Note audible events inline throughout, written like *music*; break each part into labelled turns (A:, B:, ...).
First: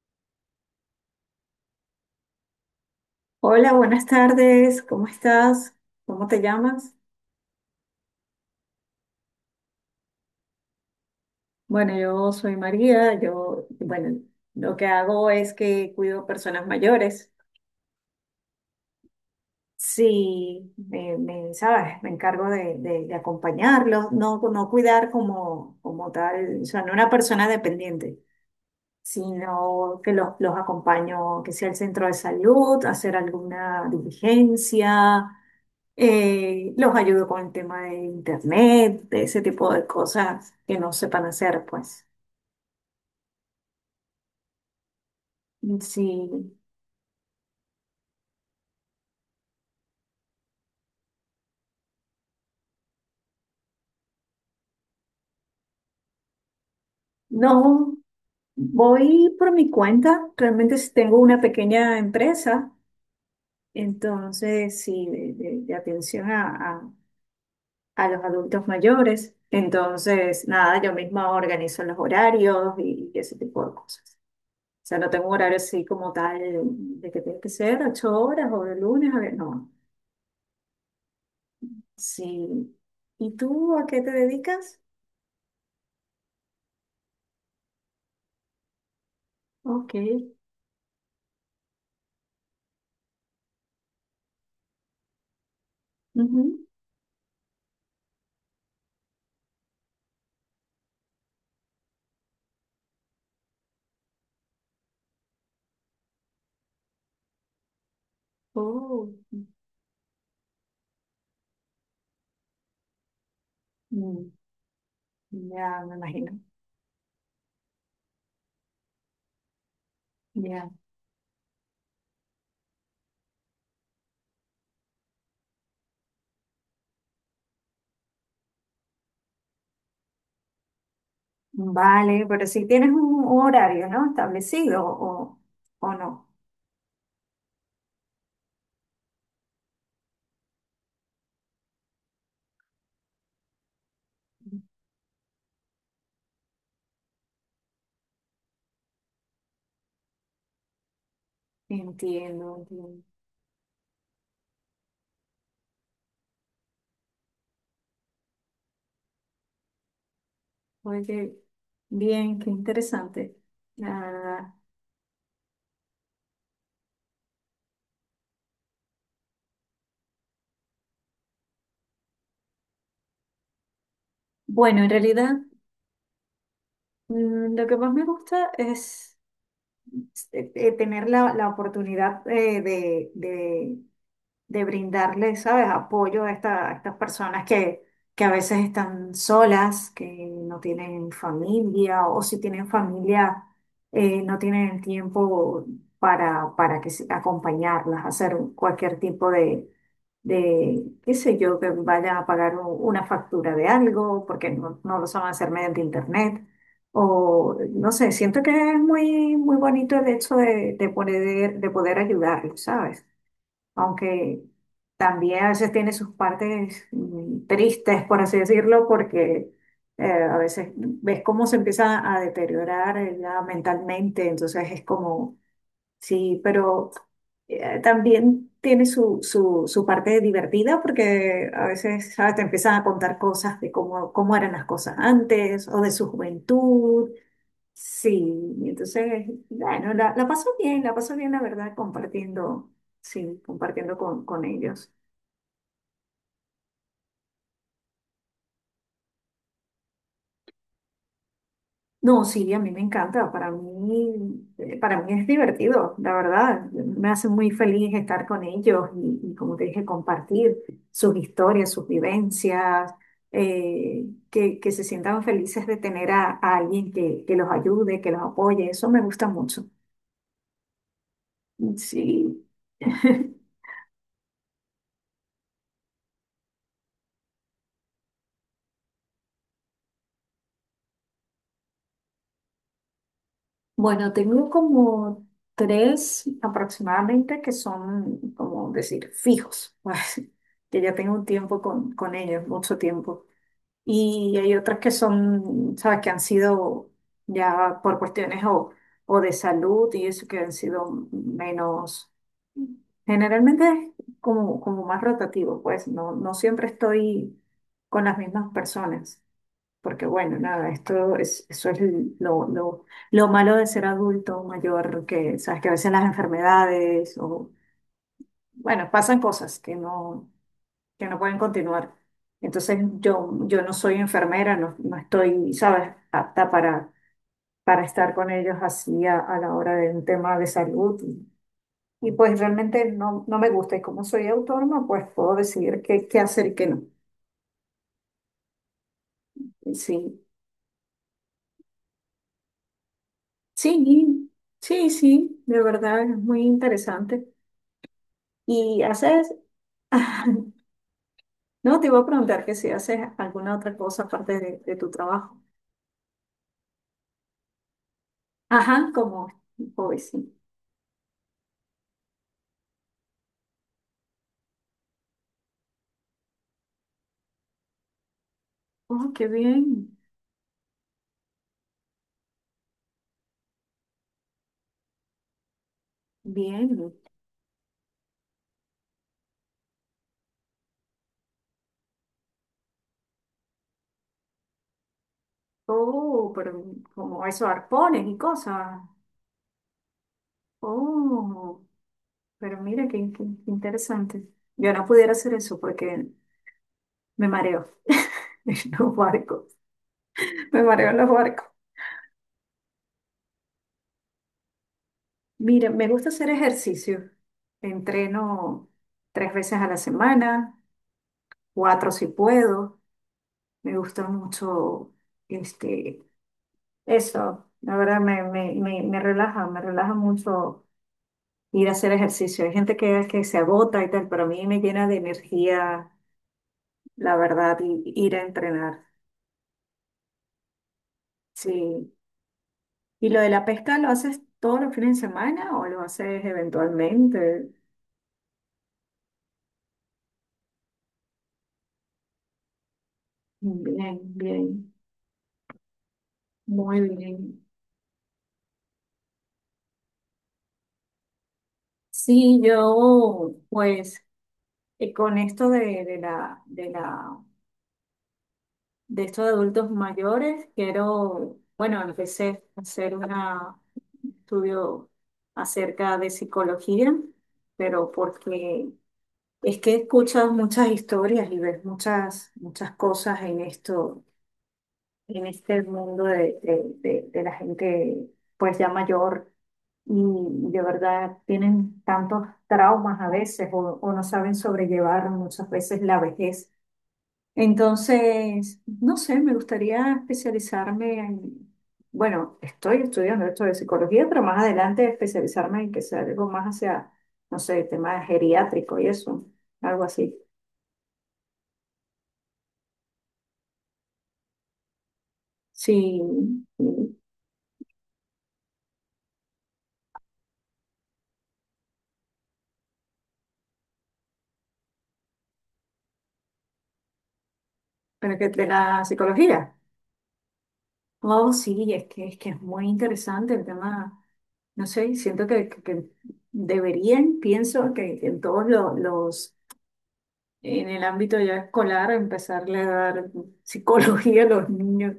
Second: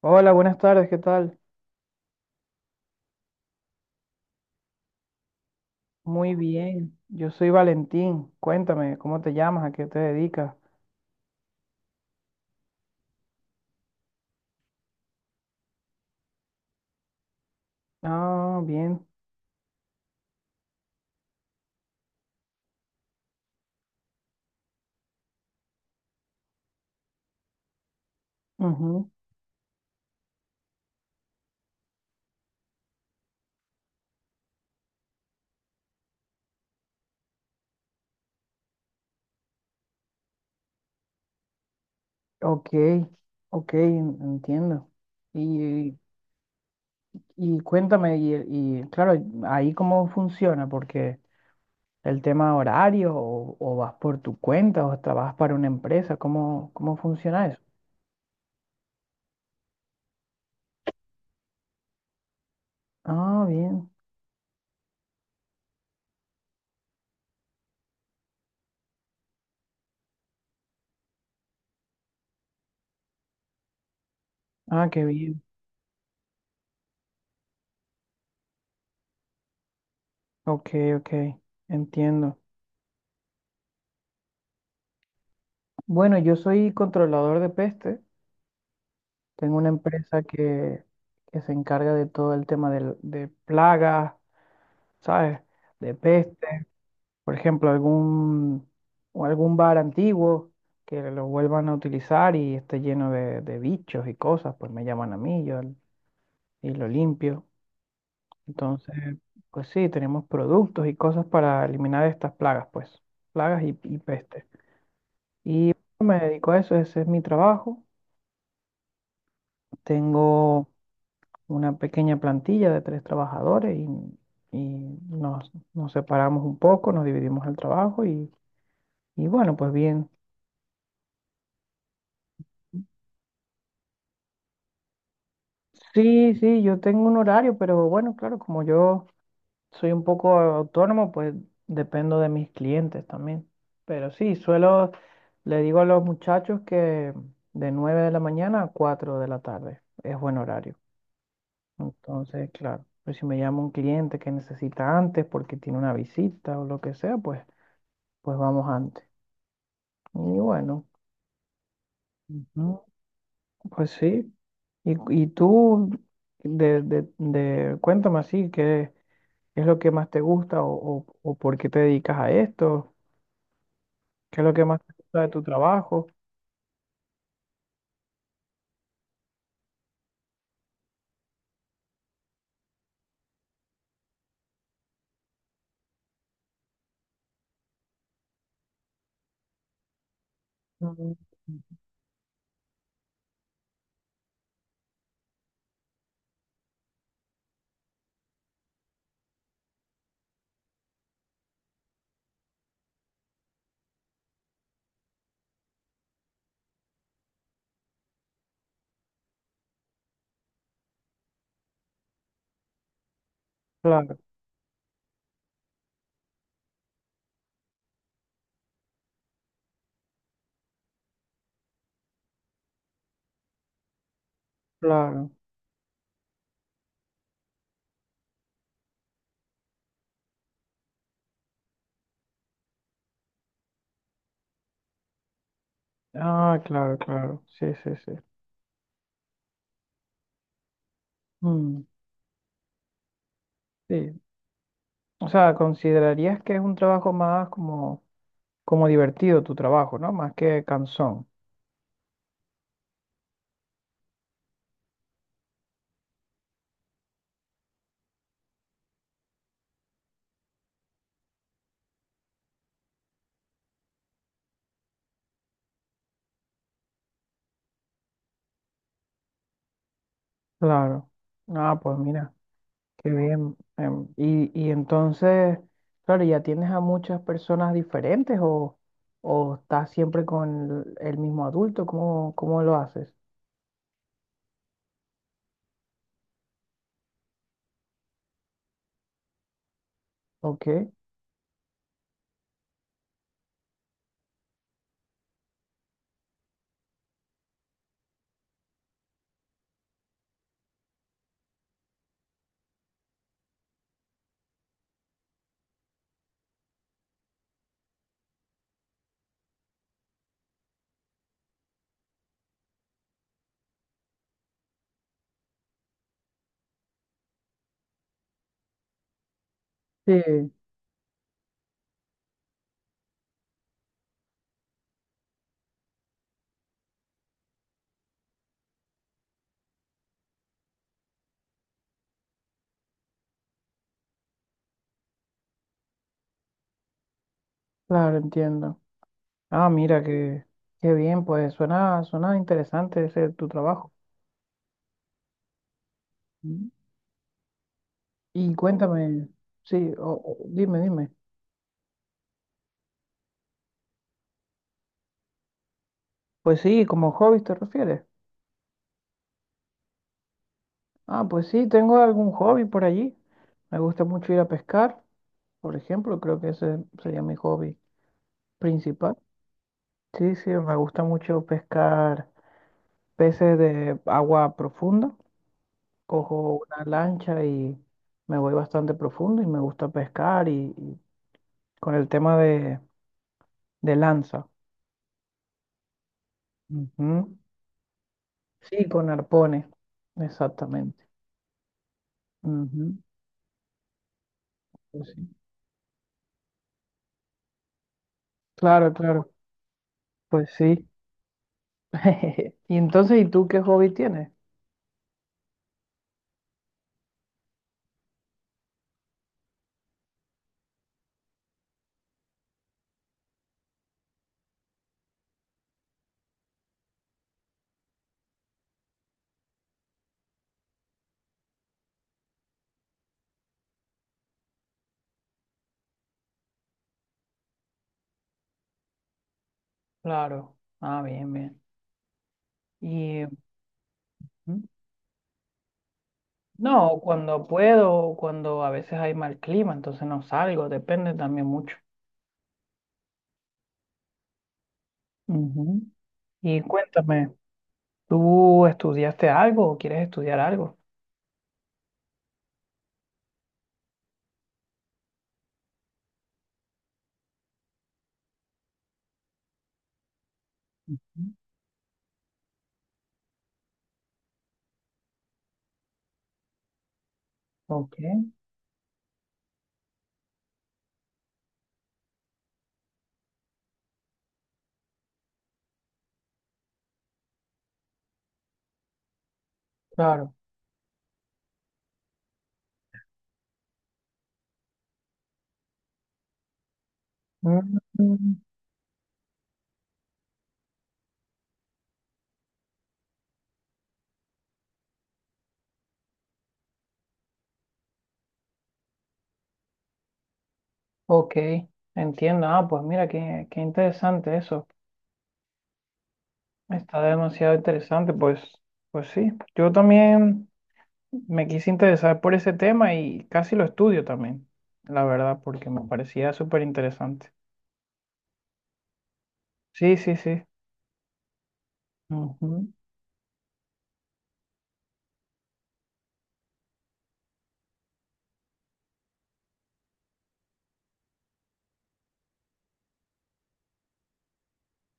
A: Hola, buenas tardes, ¿qué tal?
B: Hola, buenas tardes, ¿cómo estás? ¿Cómo
A: Muy
B: te llamas?
A: bien, yo soy Valentín. Cuéntame, ¿cómo te llamas? ¿A qué te dedicas?
B: Bueno, yo soy María, lo que hago es que cuido personas mayores.
A: Ah, bien.
B: Sí, ¿sabes? Me encargo de acompañarlos, no, no cuidar como tal, o sea, no una persona dependiente,
A: Ujú.
B: sino que los acompaño, que sea el centro de salud, hacer alguna diligencia. Los ayudo con el tema de internet, de ese tipo de cosas que no sepan hacer, pues.
A: Ok, ok, entiendo. Y,
B: Sí,
A: y cuéntame, y claro, ahí cómo funciona, porque el tema horario o vas por tu cuenta o trabajas para una empresa, ¿ cómo funciona eso?
B: no, voy por mi cuenta. Realmente sí tengo una pequeña empresa,
A: Ah, bien.
B: entonces sí, de atención a, a- a los adultos mayores. Entonces, nada, yo misma organizo los horarios y ese tipo de cosas. O
A: Ah,
B: sea,
A: qué
B: no tengo un
A: bien.
B: horario así como tal de que tiene que ser ocho horas o de lunes a ver, no.
A: Ok, ok, entiendo.
B: Sí. ¿Y tú a qué te dedicas?
A: Bueno, yo soy controlador de peste. Tengo una
B: Ok.
A: empresa que se encarga de todo el tema de plagas, ¿sabes? De
B: Ujú.
A: peste, por ejemplo, o algún bar antiguo que lo vuelvan a utilizar y esté lleno de bichos y cosas, pues me llaman a mí, y lo limpio.
B: Oh.
A: Entonces,
B: Mm,
A: pues sí, tenemos productos y cosas para eliminar estas plagas, pues, plagas y
B: mm,
A: peste. Y
B: ya, me
A: me
B: imagino.
A: dedico a eso, ese es mi trabajo. Tengo
B: Ya.
A: una pequeña plantilla de 3 trabajadores y, nos separamos un poco, nos dividimos el trabajo y bueno, pues bien.
B: Vale, pero si tienes un horario, ¿no? Establecido o no.
A: Sí, sí, yo tengo un horario, pero bueno, claro, como yo soy un poco autónomo, pues dependo de mis clientes también. Pero sí, suelo, le digo a los muchachos que de 9 de la mañana a 4 de la tarde es buen horario. Entonces,
B: Entiendo,
A: claro,
B: entiendo.
A: pues si me llama un cliente que necesita antes porque tiene una visita o lo que sea, pues vamos antes. Y bueno,
B: Oye, bien, qué
A: ujú,
B: interesante.
A: pues sí.
B: Ah,
A: Y tú, cuéntame así, ¿qué es lo que más te gusta o o por qué te dedicas a esto? ¿Qué es lo que más
B: bueno, en
A: te gusta de
B: realidad,
A: tu trabajo?
B: lo que más me gusta es tener la oportunidad de, de brindarle, ¿sabes?, apoyo a, a estas personas que a veces están solas, que no tienen
A: Mm.
B: familia, o si tienen familia, no tienen el tiempo para que, acompañarlas, hacer cualquier tipo de, qué sé yo, que vayan a pagar una factura de algo, porque no, no lo saben hacer mediante internet. O no sé, siento que es muy, muy bonito el hecho de poder ayudarlos, ¿sabes?
A: Claro,
B: Aunque también a veces tiene sus partes tristes, por así decirlo, porque a veces ves cómo se empieza a deteriorar ella mentalmente, entonces es
A: claro.
B: como, sí, pero también tiene su, su, su parte divertida porque a veces, ¿sabes?, te empiezan a contar cosas de cómo, cómo eran las cosas antes o de su
A: Ah, claro,
B: juventud.
A: claro. Sí, sí, sí.
B: Sí, y entonces, bueno, la paso bien, la paso bien, la verdad,
A: Mm,
B: compartiendo, sí, compartiendo
A: sí.
B: con ellos.
A: O sea, considerarías que es un trabajo más como, como divertido tu trabajo, ¿no? Más que cansón.
B: No, sí, a mí me encanta, para mí es divertido, la verdad, me hace muy feliz estar con ellos y como te dije, compartir sus historias, sus vivencias, que se sientan felices de tener a alguien que los ayude, que los apoye, eso me gusta mucho.
A: Claro. Ah, pues mira.
B: Sí.
A: Qué
B: *laughs*
A: bien. Y, y entonces, claro, ¿ya tienes a muchas personas diferentes o estás siempre con el mismo adulto? ¿Cómo, cómo lo haces?
B: Bueno, tengo como tres aproximadamente que son, como decir, fijos, *laughs* pues, que
A: Ok.
B: ya tengo un tiempo con ellos, mucho tiempo. Y hay otras que son, sabes, que han sido ya por cuestiones o de salud y eso que han sido menos, generalmente es como, como más rotativo, pues no, no siempre estoy con las mismas personas. Porque bueno, nada, esto es, eso es lo, lo, lo malo de ser adulto mayor, que sabes que a veces las enfermedades o, bueno, pasan cosas
A: Sí,
B: que no pueden continuar. Entonces yo no soy enfermera, no, no estoy, sabes, apta para estar con ellos así a la hora de un tema de salud. Y, pues realmente no, no me gusta. Y como soy autónoma, pues puedo decidir qué, qué hacer y qué no.
A: claro, entiendo. Ah, mira,
B: Sí,
A: qué, qué bien, pues suena, suena interesante ese tu trabajo.
B: sí, sí, sí, de verdad es muy
A: Mm.
B: interesante.
A: Y
B: Y
A: cuéntame,
B: haces,
A: sí, o
B: *laughs*
A: dime, dime.
B: no, te iba a preguntar que si haces alguna otra cosa aparte de tu trabajo.
A: Pues sí, como hobby te refieres.
B: Ajá, como hoy sí.
A: Ah, pues sí, tengo algún hobby por allí. Me gusta mucho ir a pescar, por ejemplo, creo que ese sería mi hobby
B: Oh,
A: principal.
B: qué bien,
A: Sí, sí, me gusta mucho pescar peces de agua profunda. Cojo una
B: bien.
A: lancha y me voy bastante profundo y me gusta pescar y con el tema de lanza.
B: Oh, pero como
A: Ujú.
B: eso, arpones y cosas.
A: Sí, con arpones, exactamente.
B: Oh, pero mira
A: Ujú,
B: qué, qué interesante. Yo no
A: pues
B: pudiera
A: sí.
B: hacer eso porque me mareo *laughs* en
A: Claro,
B: los
A: claro,
B: barcos.
A: pues
B: Me
A: sí.
B: mareo en los barcos.
A: *laughs* Y entonces, ¿y tú qué hobby tienes?
B: Mira, me gusta hacer ejercicio. Entreno tres veces a la semana, cuatro si puedo. Me gusta mucho este, eso. La verdad me relaja mucho ir a hacer ejercicio. Hay gente que se agota y tal, pero a mí me llena de energía, la verdad, y ir a entrenar.
A: Claro. Ah, bien, bien.
B: Sí. ¿Y lo
A: Y
B: de la pesca lo haces todos
A: ujú.
B: los fines de semana o lo haces
A: No, cuando
B: eventualmente?
A: puedo, cuando a veces hay mal clima, entonces no salgo, depende también mucho.
B: Bien, bien,
A: Ujú. Y
B: muy
A: cuéntame,
B: bien.
A: ¿tú estudiaste algo o quieres estudiar algo?
B: Sí, yo, pues, con esto de, de la de estos adultos mayores,
A: Ujú.
B: quiero, bueno, empecé a hacer un estudio acerca de psicología, pero
A: Ok,
B: porque es que he escuchado muchas historias y ves muchas, muchas cosas en esto, en este mundo de, de la gente pues ya mayor y
A: claro.
B: de verdad tienen tantos traumas a veces o no saben sobrellevar muchas veces la vejez.
A: Mm,
B: Entonces, no sé, me gustaría especializarme en, bueno, estoy estudiando esto de psicología, pero más adelante especializarme en que sea algo más hacia, no sé, tema geriátrico y eso, algo así.
A: ok, entiendo. Ah, pues mira, qué, qué interesante eso.
B: Sí, sí,
A: Está demasiado interesante. Pues, pues sí, yo también me quise interesar por ese tema y casi lo estudio también, la verdad, porque me parecía súper interesante.
B: pero que de la psicología.
A: Sí, sí, sí.
B: Oh, sí, es que, es que es muy interesante el tema, no sé, siento que, que deberían, pienso que en todos los en el ámbito ya escolar, empezarle a dar psicología a los niños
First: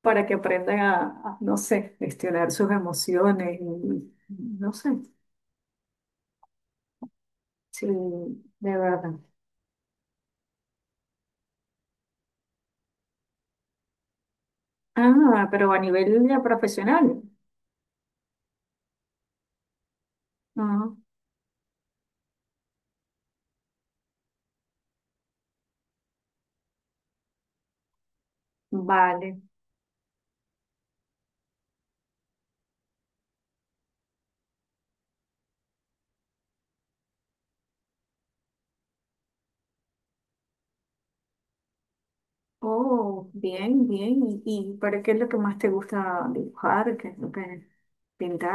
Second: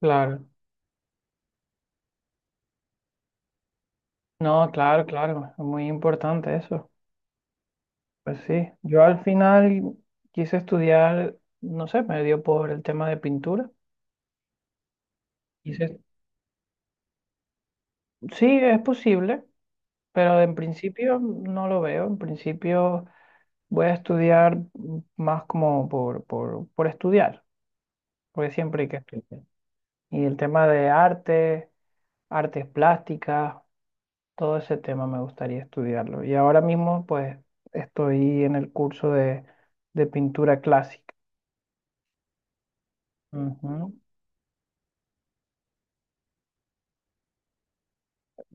B: para que
A: Claro,
B: aprendan a, no sé, gestionar sus emociones, y
A: no,
B: no sé,
A: claro, claro, es muy importante eso.
B: sí,
A: Pues sí,
B: de
A: yo
B: verdad.
A: al final quise estudiar, no sé, me dio por el tema de pintura.
B: Ah, pero a
A: Quise,
B: nivel ya profesional.
A: sí, es posible, pero en
B: Ah,
A: principio no lo veo. En principio voy a estudiar más como por estudiar, porque siempre hay que
B: vale.
A: estudiar. Y el tema de arte, artes plásticas, todo ese tema me gustaría estudiarlo. Y ahora mismo, pues, estoy en el curso de pintura clásica.
B: Oh, bien,
A: Ujú.
B: bien. Y para qué es lo que más te gusta dibujar? ¿Qué es lo que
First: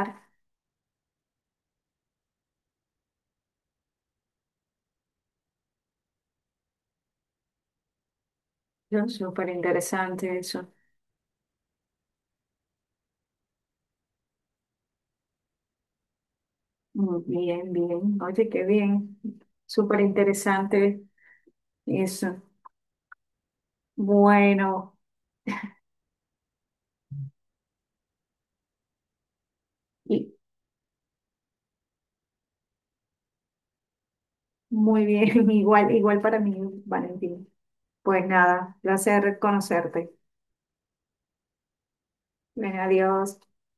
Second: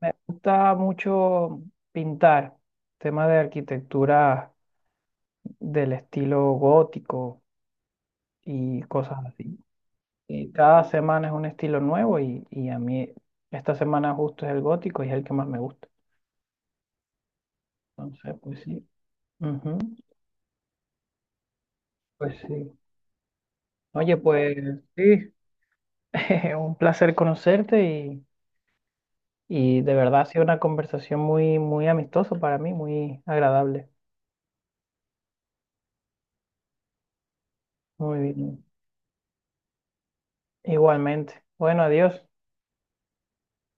A: Me gusta mucho pintar, temas de arquitectura del estilo gótico y
B: Yo,
A: cosas
B: súper
A: así.
B: interesante
A: Y
B: eso.
A: cada semana es un estilo nuevo y a mí esta semana justo es el gótico y es el que más me gusta.
B: Mm, bien, bien.
A: Entonces,
B: Oye,
A: pues
B: qué
A: sí.
B: bien.
A: Ujú.
B: Súper interesante
A: Pues
B: eso.
A: sí. Oye, pues
B: Bueno,
A: sí, *laughs* un placer conocerte. Y de verdad ha
B: y
A: sido una conversación muy, muy amistosa para mí, muy agradable.
B: muy bien, *laughs* igual, igual para mí, Valentín. Pues
A: Muy bien.
B: nada, placer conocerte.
A: Igualmente. Bueno, adiós.
B: Ven, adiós.